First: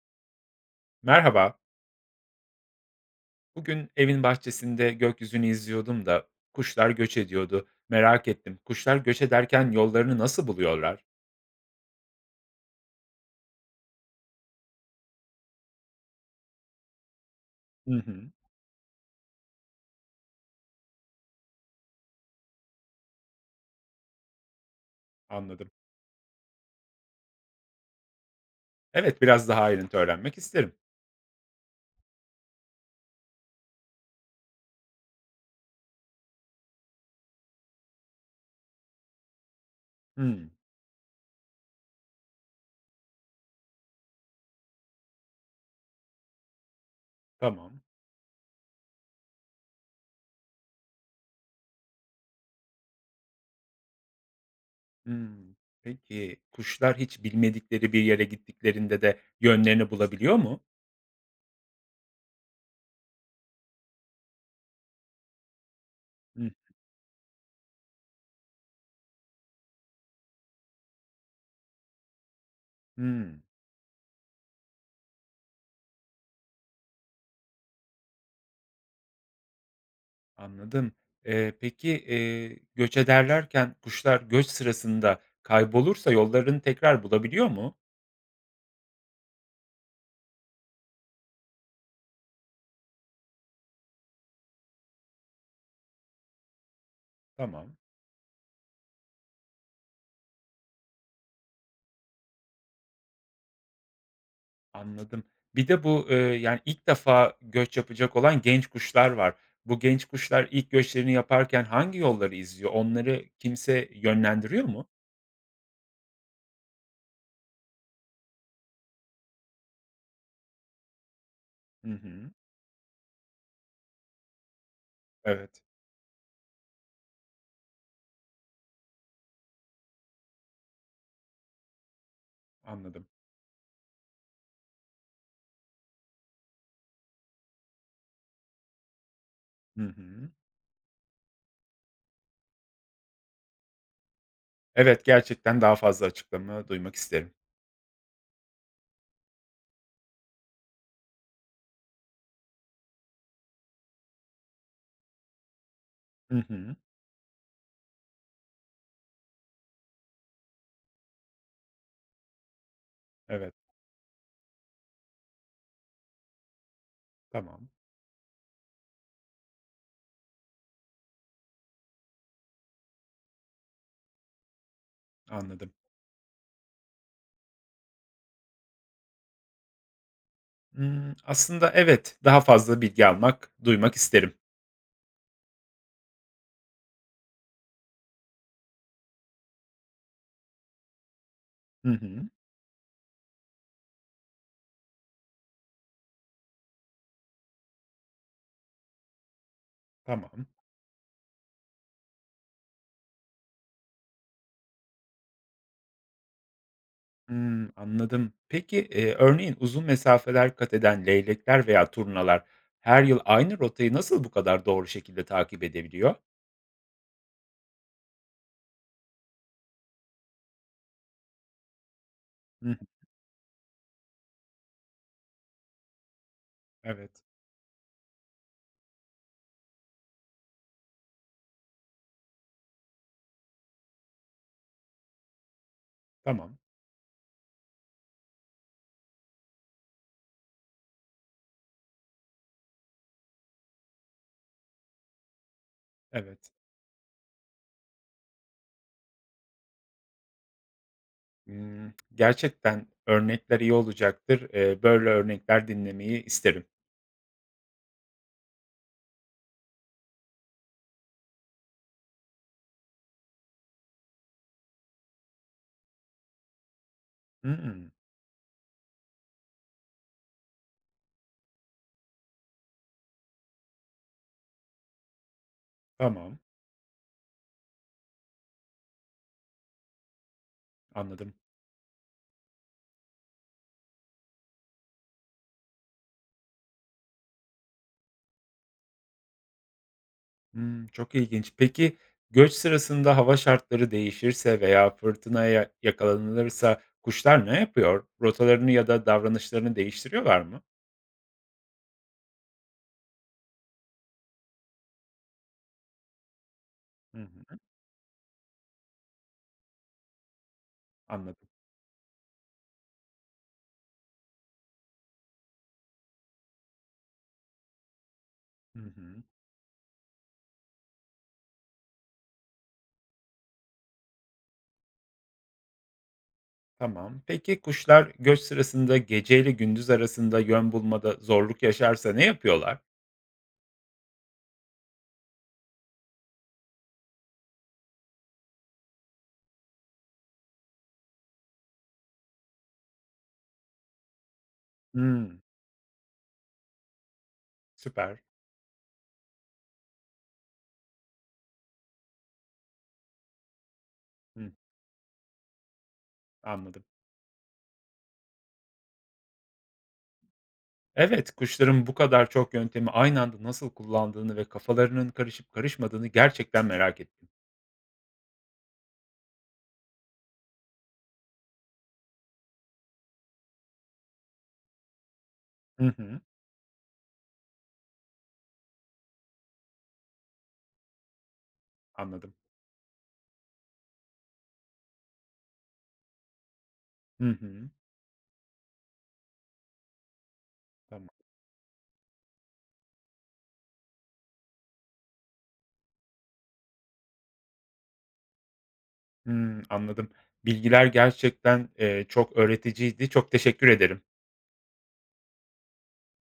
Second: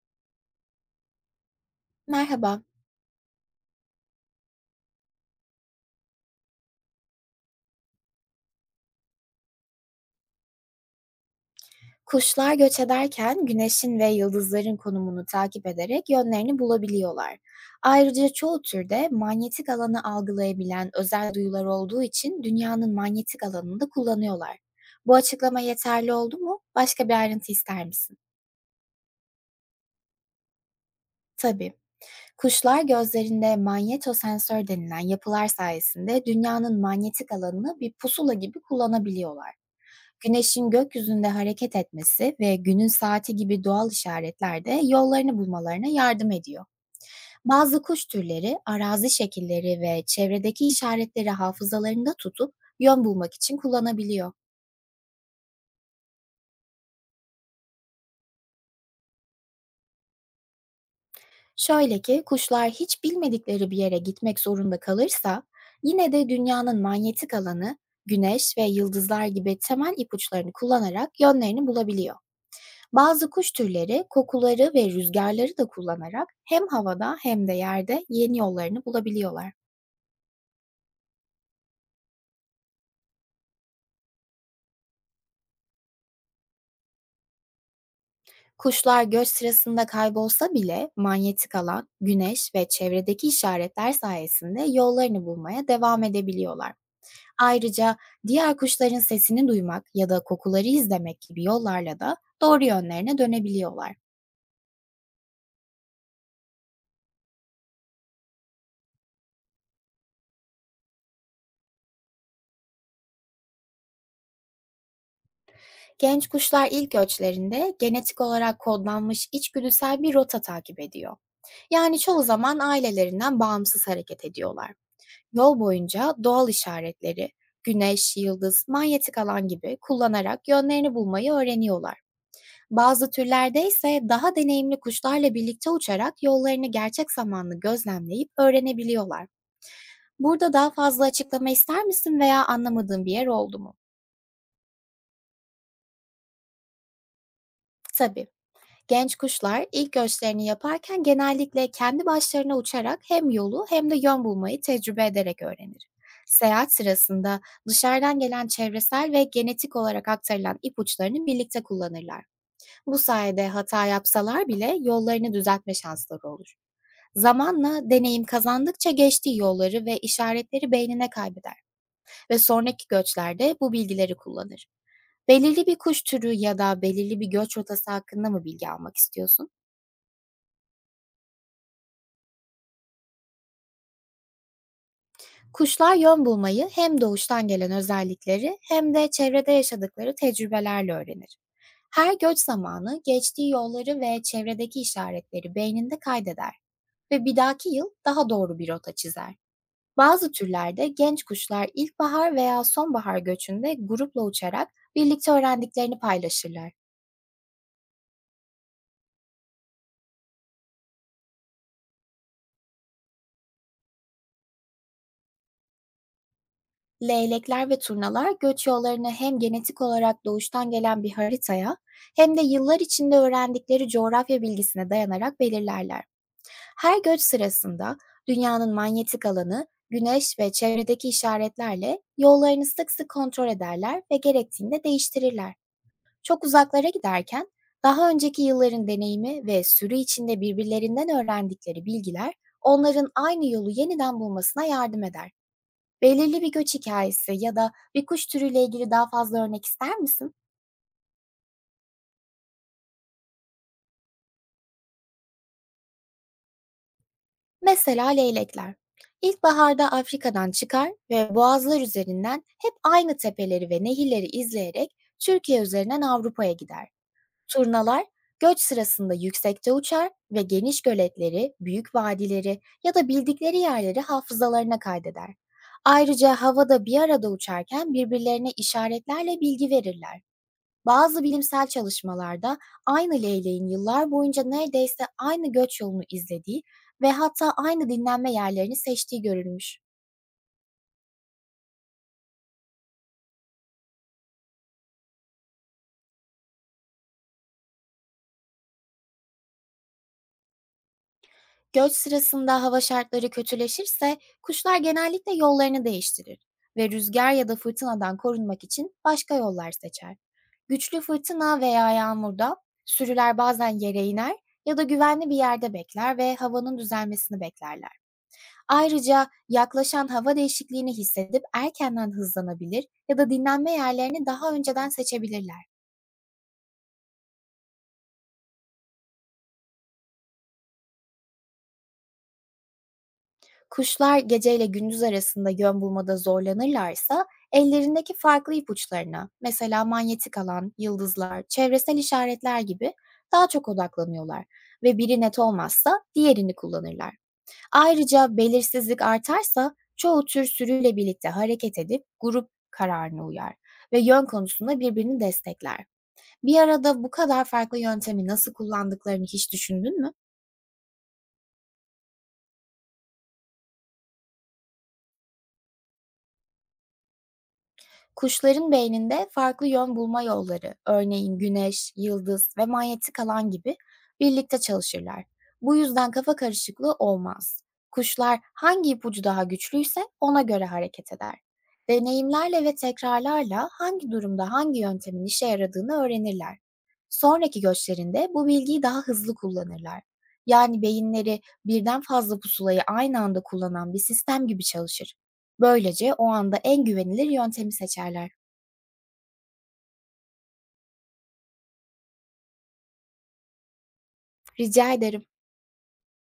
Merhaba. Merhaba. Bugün evin bahçesinde gökyüzünü izliyordum da kuşlar göç ediyordu. Merak ettim. Kuşlar göç ederken yollarını nasıl buluyorlar? Kuşlar göç ederken güneşin ve yıldızların konumunu takip ederek yönlerini bulabiliyorlar. Hı Ayrıca hı, çoğu türde manyetik alanı algılayabilen özel duyular olduğu için dünyanın manyetik alanını da kullanıyorlar. Bu açıklama anladım. yeterli oldu mu? Başka bir ayrıntı ister misin? Evet, biraz daha ayrıntı öğrenmek isterim. Tabii. Kuşlar gözlerinde manyetosensör denilen yapılar sayesinde dünyanın manyetik alanını bir pusula gibi kullanabiliyorlar. Hmm, Güneşin gökyüzünde hareket etmesi ve günün saati gibi doğal işaretler de yollarını bulmalarına yardım ediyor. Bazı tamam. kuş türleri arazi şekilleri ve çevredeki işaretleri hafızalarında tutup yön bulmak için kullanabiliyor. Hmm, peki kuşlar hiç bilmedikleri bir yere gittiklerinde de yönlerini bulabiliyor mu? Şöyle ki kuşlar hiç bilmedikleri bir yere gitmek zorunda kalırsa yine de Hı, dünyanın manyetik alanı, güneş ve yıldızlar gibi temel ipuçlarını kullanarak yönlerini bulabiliyor. Bazı hmm, kuş türleri kokuları ve rüzgarları da kullanarak hem havada hem de yerde yeni yollarını bulabiliyorlar. anladım. Ee, peki e, Göç ederlerken kuşlar göç sırasında kaybolursa yollarını tekrar bulabiliyor mu? Kuşlar göç sırasında kaybolsa bile manyetik alan, güneş ve çevredeki işaretler sayesinde yollarını bulmaya devam edebiliyorlar. Tamam. Ayrıca diğer kuşların sesini duymak ya da kokuları izlemek gibi yollarla da doğru yönlerine dönebiliyorlar. Anladım. Bir de ilk defa göç yapacak olan genç kuşlar var. Bu genç kuşlar ilk göçlerini yaparken hangi yolları izliyor? Onları kimse yönlendiriyor mu? Genç kuşlar ilk göçlerinde genetik olarak kodlanmış içgüdüsel bir rota takip ediyor. Hı Yani çoğu hı. zaman ailelerinden bağımsız hareket ediyorlar. Yol Evet, boyunca doğal işaretleri, güneş, yıldız, manyetik alan gibi kullanarak yönlerini bulmayı öğreniyorlar. anladım. Bazı türlerde ise daha deneyimli kuşlarla birlikte uçarak yollarını gerçek zamanlı gözlemleyip öğrenebiliyorlar. Hı hı. Burada daha fazla açıklama ister misin veya anlamadığın bir yer oldu mu? Evet, gerçekten daha fazla açıklama duymak isterim. Tabii. Genç kuşlar ilk göçlerini yaparken genellikle kendi başlarına uçarak hem yolu hem de yön bulmayı tecrübe ederek öğrenir. Hı Seyahat hı. sırasında dışarıdan gelen çevresel ve genetik olarak aktarılan ipuçlarını birlikte kullanırlar. Bu sayede Evet, hata yapsalar bile yollarını düzeltme şansları olur. tamam, Zamanla deneyim kazandıkça geçtiği yolları ve işaretleri beynine kaybeder ve sonraki göçlerde bu bilgileri kullanır. Belirli anladım. bir kuş türü ya da belirli bir göç rotası hakkında mı bilgi almak istiyorsun? Aslında evet, daha fazla bilgi almak, duymak isterim. Kuşlar yön bulmayı hem doğuştan gelen özellikleri hem de çevrede yaşadıkları tecrübelerle öğrenir. Hı Her hı. göç zamanı geçtiği yolları ve çevredeki işaretleri beyninde kaydeder ve bir dahaki yıl daha doğru bir rota çizer. Bazı Tamam. türlerde genç kuşlar ilkbahar veya sonbahar göçünde grupla uçarak birlikte öğrendiklerini paylaşırlar. Hımm, anladım. Peki, örneğin uzun mesafeler kat eden leylekler veya turnalar her yıl aynı rotayı nasıl bu kadar doğru şekilde takip edebiliyor? Leylekler ve turnalar göç yollarını hem genetik olarak doğuştan gelen bir haritaya hem de Hı, yıllar içinde öğrendikleri coğrafya bilgisine dayanarak belirlerler. Her göç evet, sırasında dünyanın manyetik alanı, güneş ve çevredeki işaretlerle yollarını sık sık kontrol ederler ve gerektiğinde değiştirirler. Çok tamam, uzaklara giderken daha önceki yılların deneyimi ve sürü içinde birbirlerinden öğrendikleri bilgiler onların aynı yolu yeniden bulmasına yardım eder. Belirli evet. bir göç hikayesi ya da bir kuş türüyle ilgili daha fazla örnek ister misin? Gerçekten örnekler iyi olacaktır. Böyle örnekler dinlemeyi isterim. Mesela leylekler. İlkbaharda Afrika'dan çıkar ve boğazlar üzerinden hep aynı tepeleri ve nehirleri izleyerek Türkiye üzerinden Avrupa'ya gider. Hımm, Turnalar göç sırasında yüksekte uçar ve geniş göletleri, büyük vadileri ya da bildikleri yerleri hafızalarına kaydeder. Ayrıca tamam, havada bir arada uçarken birbirlerine işaretlerle bilgi verirler. Bazı anladım. bilimsel çalışmalarda aynı leyleğin yıllar boyunca neredeyse aynı göç yolunu izlediği ve hatta aynı dinlenme yerlerini seçtiği görülmüş. Hımm, çok ilginç. Peki, göç sırasında hava şartları değişirse veya fırtınaya yakalanılırsa kuşlar ne yapıyor? Rotalarını ya da davranışlarını değiştiriyorlar mı? Göç sırasında hava şartları kötüleşirse kuşlar genellikle yollarını değiştirir ve Hı rüzgar ya da hı. fırtınadan korunmak için başka yollar seçer. Güçlü Anladım. fırtına veya yağmurda sürüler bazen yere iner ya da güvenli bir yerde bekler ve havanın düzelmesini beklerler. Hı hı. Ayrıca yaklaşan hava değişikliğini hissedip erkenden hızlanabilir ya da dinlenme yerlerini daha önceden seçebilirler. Tamam. Peki kuşlar göç sırasında gece ile gündüz arasında yön bulmada zorluk yaşarsa ne yapıyorlar? Kuşlar geceyle gündüz arasında yön bulmada zorlanırlarsa ellerindeki farklı ipuçlarına, mesela manyetik alan, yıldızlar, çevresel işaretler gibi, daha çok odaklanıyorlar ve biri net Hımm, olmazsa diğerini kullanırlar. süper. Ayrıca belirsizlik artarsa çoğu tür sürüyle birlikte hareket edip grup kararına uyar ve yön Hıh, konusunda birbirini destekler. Bir anladım. arada bu kadar farklı yöntemi nasıl kullandıklarını hiç düşündün mü? Evet, kuşların bu kadar çok yöntemi aynı anda nasıl kullandığını ve kafalarının karışıp karışmadığını gerçekten merak ettim. Kuşların beyninde farklı yön bulma yolları, örneğin güneş, yıldız ve manyetik alan gibi, birlikte çalışırlar. Bu Hı yüzden hı, kafa karışıklığı olmaz. Kuşlar hangi ipucu daha güçlüyse ona göre hareket eder. anladım. Deneyimlerle ve tekrarlarla hangi durumda hangi yöntemin işe yaradığını öğrenirler. Hı Sonraki hı, göçlerinde bu bilgiyi daha hızlı kullanırlar. Yani tamam. beyinleri birden fazla pusulayı aynı anda kullanan bir sistem gibi çalışır. Böylece o anda en güvenilir yöntemi seçerler. Hımm, anladım. Bilgiler gerçekten çok öğreticiydi. Çok teşekkür ederim. Rica ederim.